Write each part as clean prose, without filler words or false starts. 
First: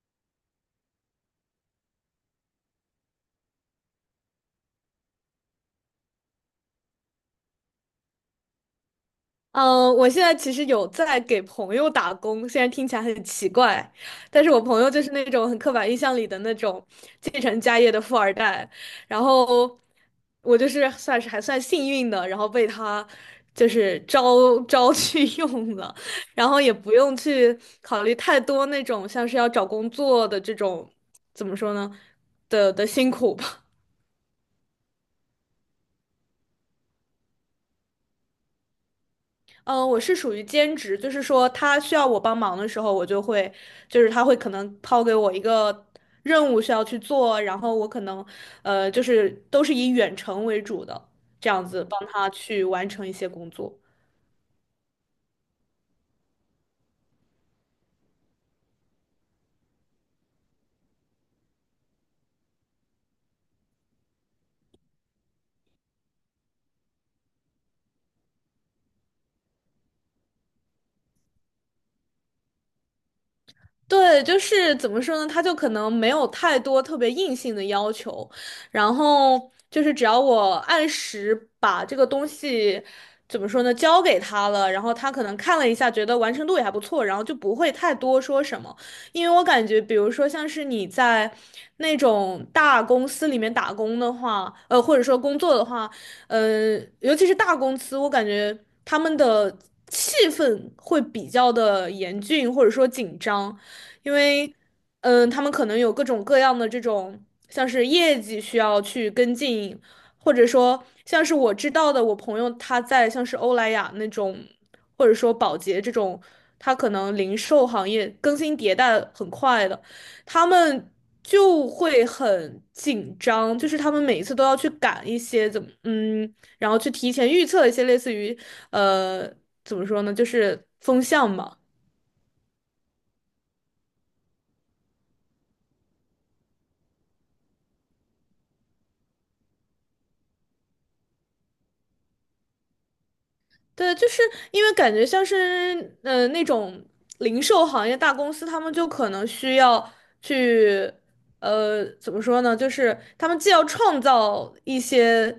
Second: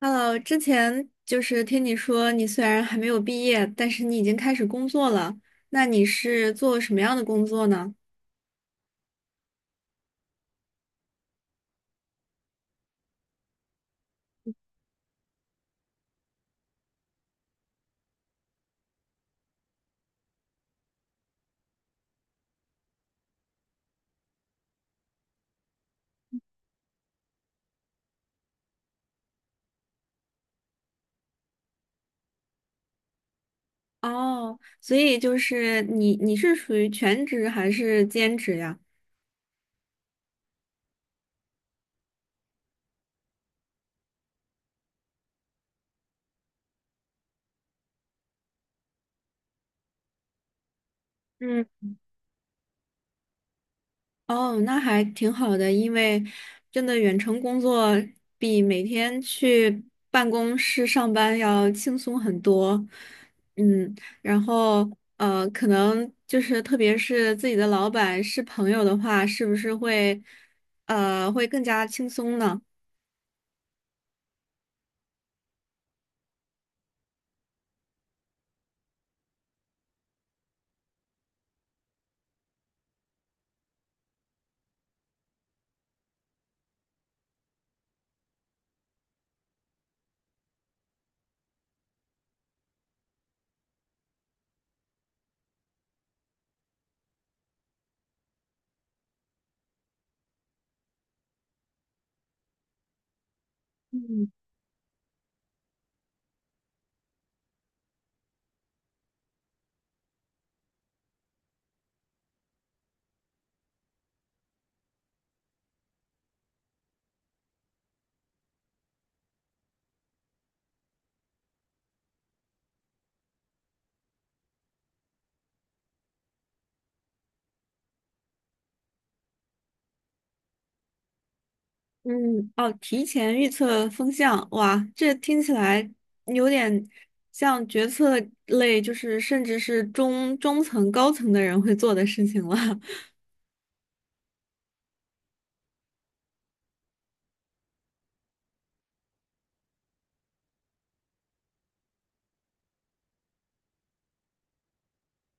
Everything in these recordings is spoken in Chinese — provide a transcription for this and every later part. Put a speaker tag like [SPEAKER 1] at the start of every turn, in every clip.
[SPEAKER 1] Hello，之前听你说你虽然还没有毕业，但是你已经开始工作了。那你是做什么样的工作呢？
[SPEAKER 2] 嗯，我现在其实有在给朋友打工，虽然听起来很奇怪，但是我朋友就是那种很刻板印象里的那种继承家业的富二代，然后我就是算是还算幸运的，然后被他就是招去 用了，然后也不用去考虑太多那种像是要找工作的这种，怎么说呢的的辛苦吧。
[SPEAKER 1] 哦，所以你是属于全职还是兼职呀？
[SPEAKER 2] 嗯，我是属于兼职，就是说他需要我帮忙的时候，我就会，就是他会可能抛给我一个任务需要去做，然后我可能，就是都是以远程为主的，这
[SPEAKER 1] 嗯。
[SPEAKER 2] 样子帮他去完成一些工作。
[SPEAKER 1] 哦，那还挺好的，因为真的远程工作比每天去办公室上班要轻松很多。嗯，然后可能特别是自己的老板是朋友的话，是不是会会更加轻松呢？
[SPEAKER 2] 对，就是怎么说呢？他就可能没有太多特别硬性的要求，然后就是只要我按时把这个东西怎么说呢，交给他了，然后他可能看了一下，觉得完成度也还不错，然后就不会太多说什么。因为我感觉，比如说像是你在那种大公司里面打工的话，或者说工作的话，呃，尤其是大公司，我感觉他们的气氛会比较的严峻，或者说紧张。因
[SPEAKER 1] 嗯
[SPEAKER 2] 为他们可能有各种各样的这种像是业绩需要去跟进，或者说像是我知道的，我朋友他在像是欧莱雅那种，或者说宝洁这种，他可能零售行业更新迭代很快的，他们。就会很紧张，就是他们每一次都要去赶一些怎么，嗯，然后去提前预测一些类似于，呃，怎么说呢，就是风向嘛。
[SPEAKER 1] 嗯，哦，提前预测风向，哇，这听起来有点像决策类，就是甚至是中层、高层的人会做的事情了。
[SPEAKER 2] 对，就是因为感觉像是那种零售行业大公司，他们就可能需要去怎么说呢？就是他们既要创造一些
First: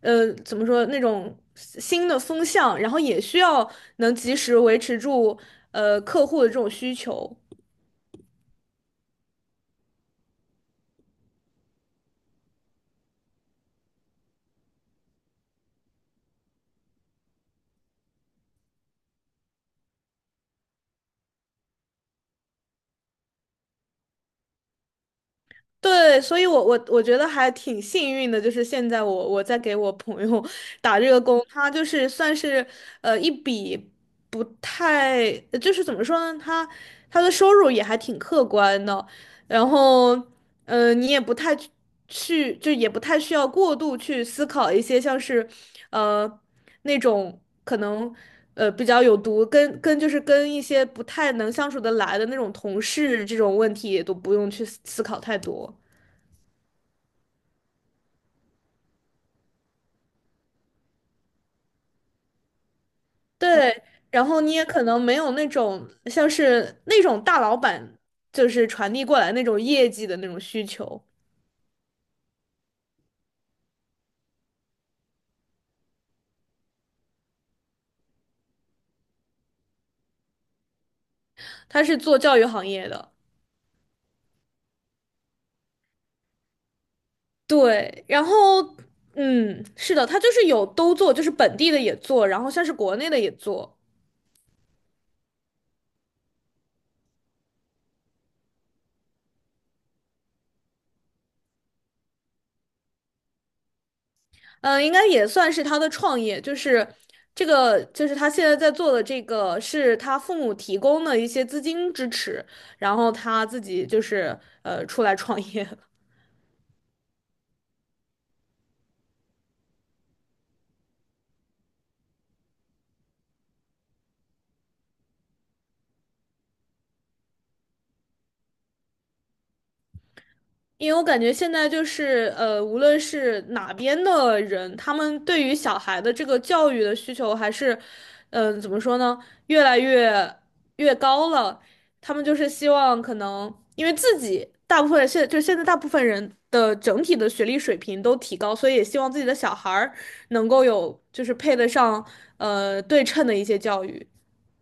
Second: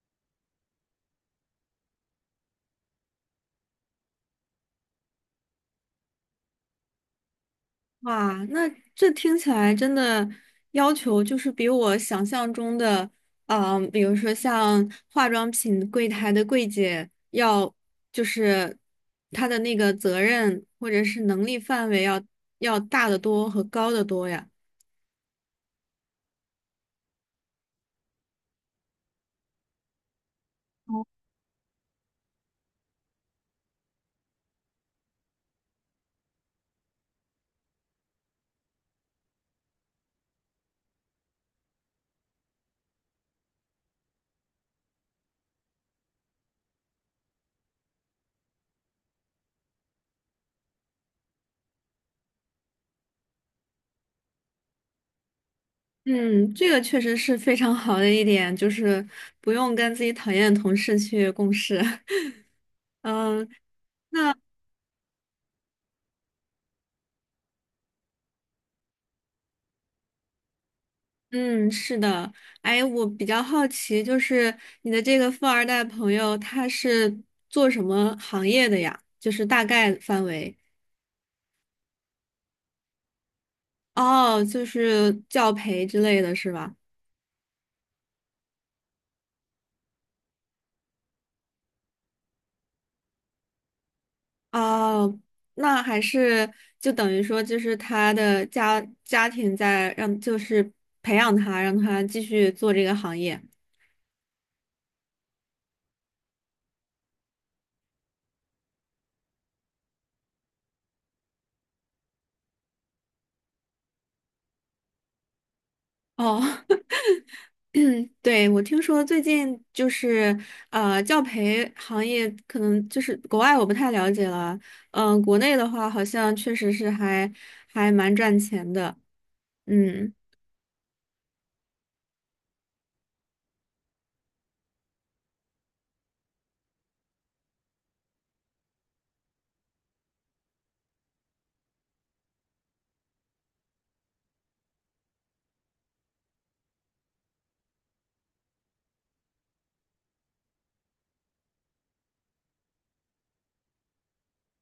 [SPEAKER 2] 怎么说那种新的风向，然后也需要能及时维持住客户的这种需求。
[SPEAKER 1] 哇，那这听起来真的要求比我想象中的，啊，比如说像化妆品柜台的柜姐要，就是她的那个责任或者是能力范围要大得多和高得多呀。
[SPEAKER 2] 对，所以我觉得还挺幸运的，就是现在我在给我朋友 打这个工，他就是算是一笔不太，就是怎么说呢，他他的收入也还挺客观的，然后嗯，你也不太去去就也不太需要过度去思考一些像是呃那种可能比较有毒，跟就是跟一些不太能相处得来的那种同事这种问题也都不用去思考太多。
[SPEAKER 1] 嗯，这个确实是非常好的一点，就是不用跟自己讨厌的同事去共事。嗯，
[SPEAKER 2] 对，然
[SPEAKER 1] 那。
[SPEAKER 2] 后你也可能没有那种像是那种大老板就是传递过来那种业绩的那种需求，
[SPEAKER 1] 嗯，是的，哎，我比较好奇，就是你的这个富二代朋友，他是做什么行业的呀？就是大概范围。
[SPEAKER 2] 他是做教育行业的，
[SPEAKER 1] 哦，就是教培之类的是吧？
[SPEAKER 2] 对，然后嗯，是的，他就是有都做，就是本地的也做，然后像是国内的也做，
[SPEAKER 1] 哦，那还是就等于说，就是他的家庭在让，就是培养他，让他继续做这个行业。
[SPEAKER 2] 嗯、应该也算是他的创业，就是这个就是他现在在做的这个是他父母提供的一些资金支持，然后他自己就是出来创业。
[SPEAKER 1] 哦，对，我听说最近教培行业可能就是国外我不太了解了，嗯、国内的话好像确实是还蛮赚钱的，嗯。
[SPEAKER 2] 因为我感觉现在就是无论是哪边的人，他们对于小孩的这个教育的需求还是，怎么说呢，越来越高了。他们就是希望可能，因为自己大部分现在大部分人的整体的学历水平都提高，所以也希望自己的小孩儿能够有就是配得上对称的一些教育。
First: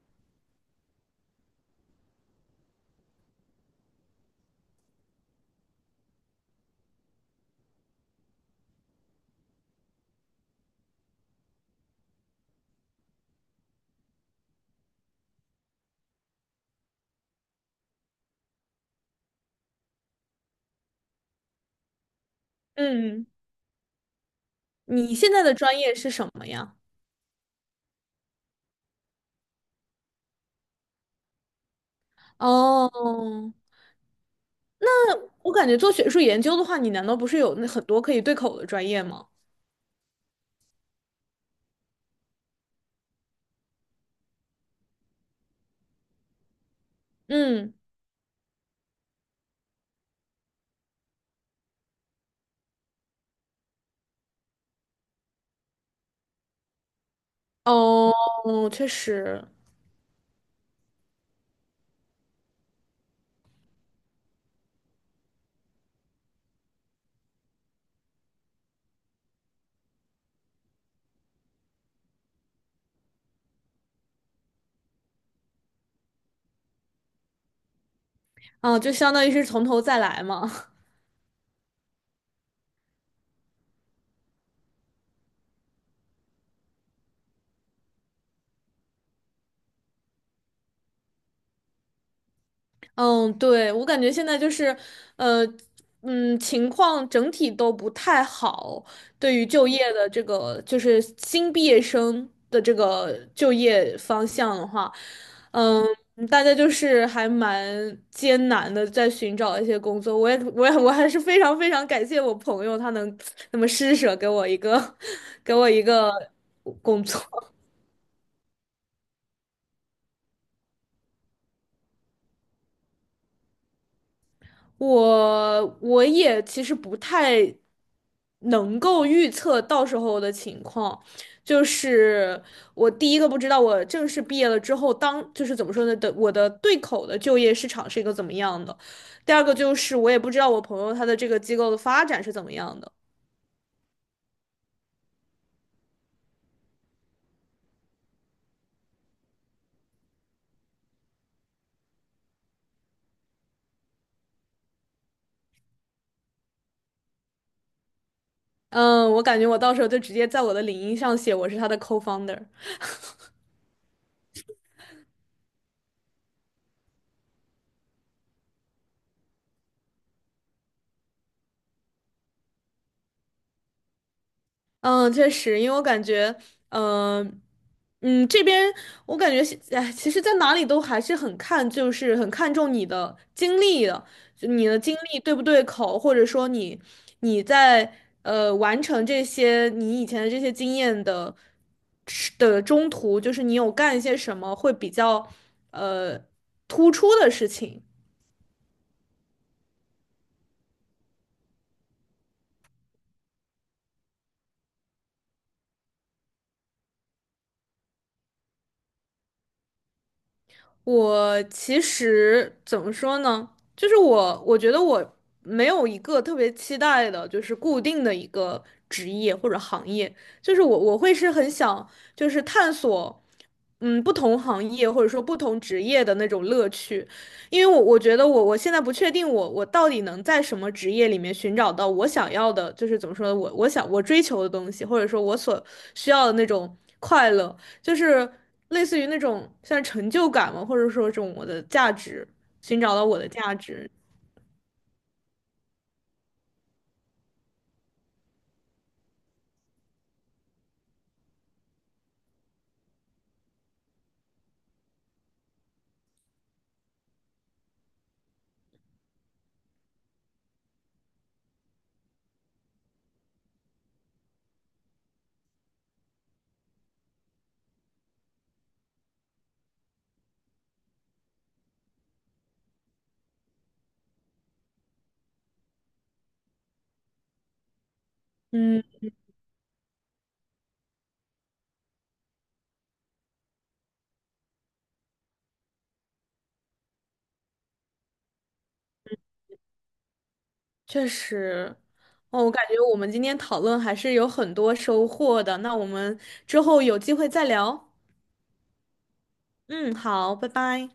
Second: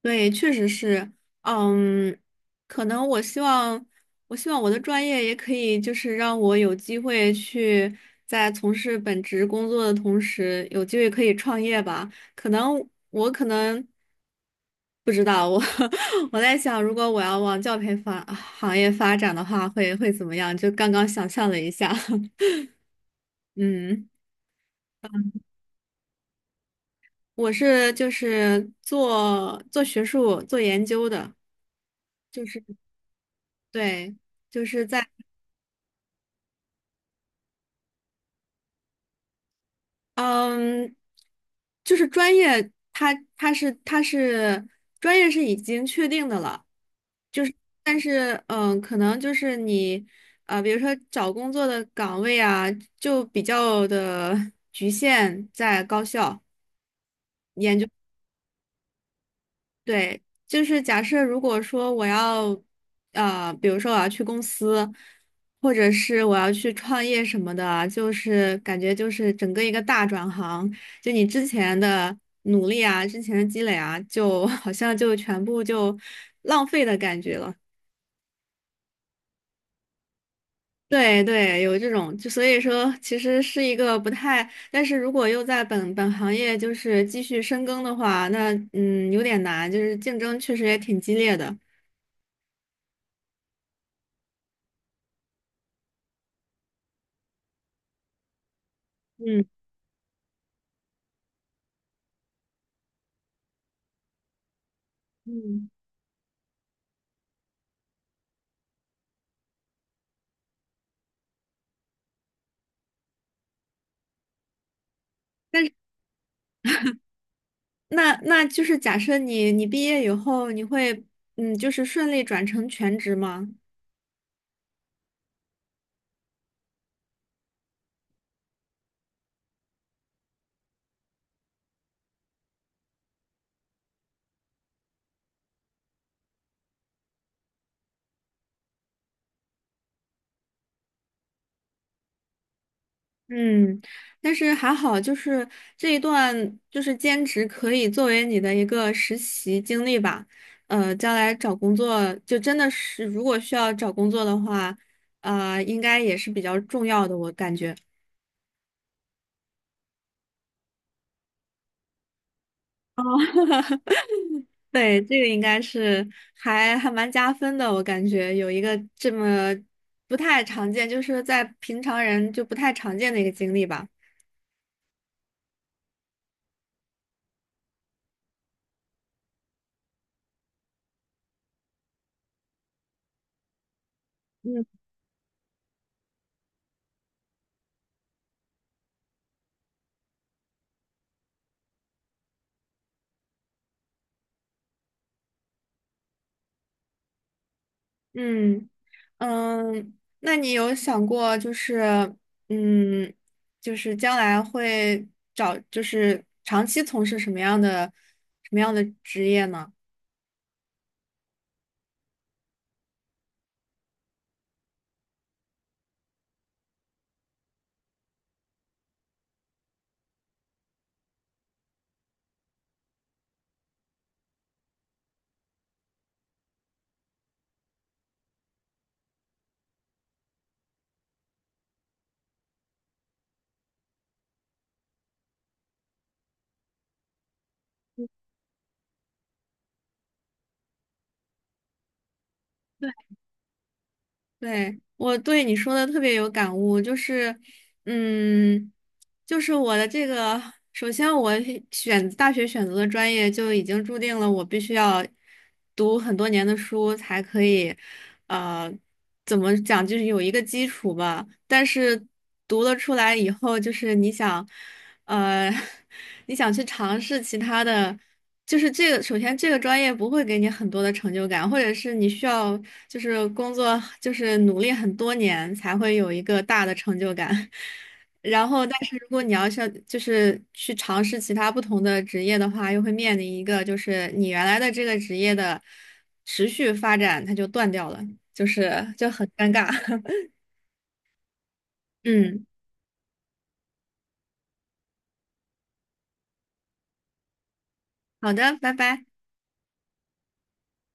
[SPEAKER 1] 对，确实是，嗯，可能我希望，我希望我的专业也可以，就是让我有机会去在从事本职工作的同时，有机会可以创业吧。可能我可能不知道，我 我在想，如果我要往教培行业发展的话，会怎么样？就刚刚想象了一下，
[SPEAKER 2] 嗯，
[SPEAKER 1] 嗯，
[SPEAKER 2] 你现在的专业是什么呀？
[SPEAKER 1] 我是做学术、做研究的，就是
[SPEAKER 2] 哦，
[SPEAKER 1] 对。就是在。
[SPEAKER 2] 我感觉做学术研究的话，你难道不是有那很多可以对口的专业吗？
[SPEAKER 1] 嗯，就是专业，它是专业是已经确定的了，就是
[SPEAKER 2] 嗯，
[SPEAKER 1] 但是嗯，可能就是你比如说找工作的岗位啊，就比较的局限在高校。
[SPEAKER 2] 哦，确实，
[SPEAKER 1] 对，就是假设如果说我要，呃，比如说我要去公司，或者是我要去创业什么的啊，就是感觉就是整个一个大转行，就你之前的努力啊，之前的积累啊，就 好像就全部就浪费的感觉了。
[SPEAKER 2] 啊，就相当于是从头再来嘛。
[SPEAKER 1] 对对，有这种，就所以说其实是一个不太，但是如果又在本行业继续深耕的话，那嗯有点难，就是竞争确实也挺激烈的。
[SPEAKER 2] 嗯，对，我感觉现在就是，呃，情况整体都不太好，对于
[SPEAKER 1] 嗯
[SPEAKER 2] 就业的这个，就是新毕业生的这个就业方向的话。
[SPEAKER 1] 嗯。
[SPEAKER 2] 嗯，大家就是还蛮艰难的在寻找一些工作。我还是非常非常感谢我朋友，他能那么施舍给我一个，给
[SPEAKER 1] 但
[SPEAKER 2] 我
[SPEAKER 1] 是
[SPEAKER 2] 一个工作。
[SPEAKER 1] 那就是假设你毕业以后，你会嗯，就是顺利转成全职吗？
[SPEAKER 2] 我也其实不太能够预测到时候的情况，就是我第一个不知道我正式毕业了之后，当就是怎么说呢的，我的对口的就业市场是一个怎么样的，第二个就是我也不知道我朋友他的这个机构的发展是怎么样的。
[SPEAKER 1] 嗯，但是还好，就是这一段就是兼职可以作为你的一个实习经历吧。呃，将来找工作就真的是，如果需要找工作的话，呃，应该也是比较重要的，我感觉。
[SPEAKER 2] 嗯，我感觉我到时候就直接在我的领英上写我是他的 co-founder。
[SPEAKER 1] 哦 对，这个应该是还蛮加分的，我感觉有一个这么不太常见，就是在平常人就不太常见的一个经历吧。
[SPEAKER 2] 嗯，确实，因为我感觉，嗯、这边我感觉现，哎，其实，在哪里都还是很看，就是很看重你的经历的，就
[SPEAKER 1] 嗯，
[SPEAKER 2] 你的经历对不对口，或者说你你在完成这些你以前的这些经验的是的中途，就是你有干一些什么会比较呃突出的事情。
[SPEAKER 1] 嗯嗯，那你有想过就是嗯，就是将来会找就是长期从事什么样的职业呢？
[SPEAKER 2] 我其实怎么说呢？就是我，我觉得我没有一个特别期待的，就是固定的一个职业或者行业。就是我，我会是很想，就是探索，嗯，不同行业或者说不同职业的那种乐趣。因为我觉得我现在不确定我到底能在什么职业里面寻找到我想要的，就是怎么说呢，我想我追求的东西，或者说我所需要的那种快乐。就是类似于那种像成就感嘛，或者说这种我的价值，寻找到我的价值。
[SPEAKER 1] 对，我对你说的特别有感悟，就是，嗯，就是我的这个，首先我选大学选择的专业就已经注定了我必须要读很多年的书才可以，呃，怎么讲，就是有一个基础吧。但是读了出来以后，就是你想，呃，你想去尝试其他的。就是这个，首先这个专业不会给你很多的成就感，或者是你需要就是工作就是努力很多年才会有一个大的成就感。然后，
[SPEAKER 2] 嗯，
[SPEAKER 1] 但是如果你要是就是去尝试其他不同的职业的话，又会面临一个就是你原来的这个职业的持续发展它就断掉了，就是就很尴尬。
[SPEAKER 2] 确实。
[SPEAKER 1] 嗯，
[SPEAKER 2] 哦，我感觉我们今天讨论还是有很多收获的。那我们之后有机会再聊。
[SPEAKER 1] 好的，拜拜。
[SPEAKER 2] 嗯，好，拜拜。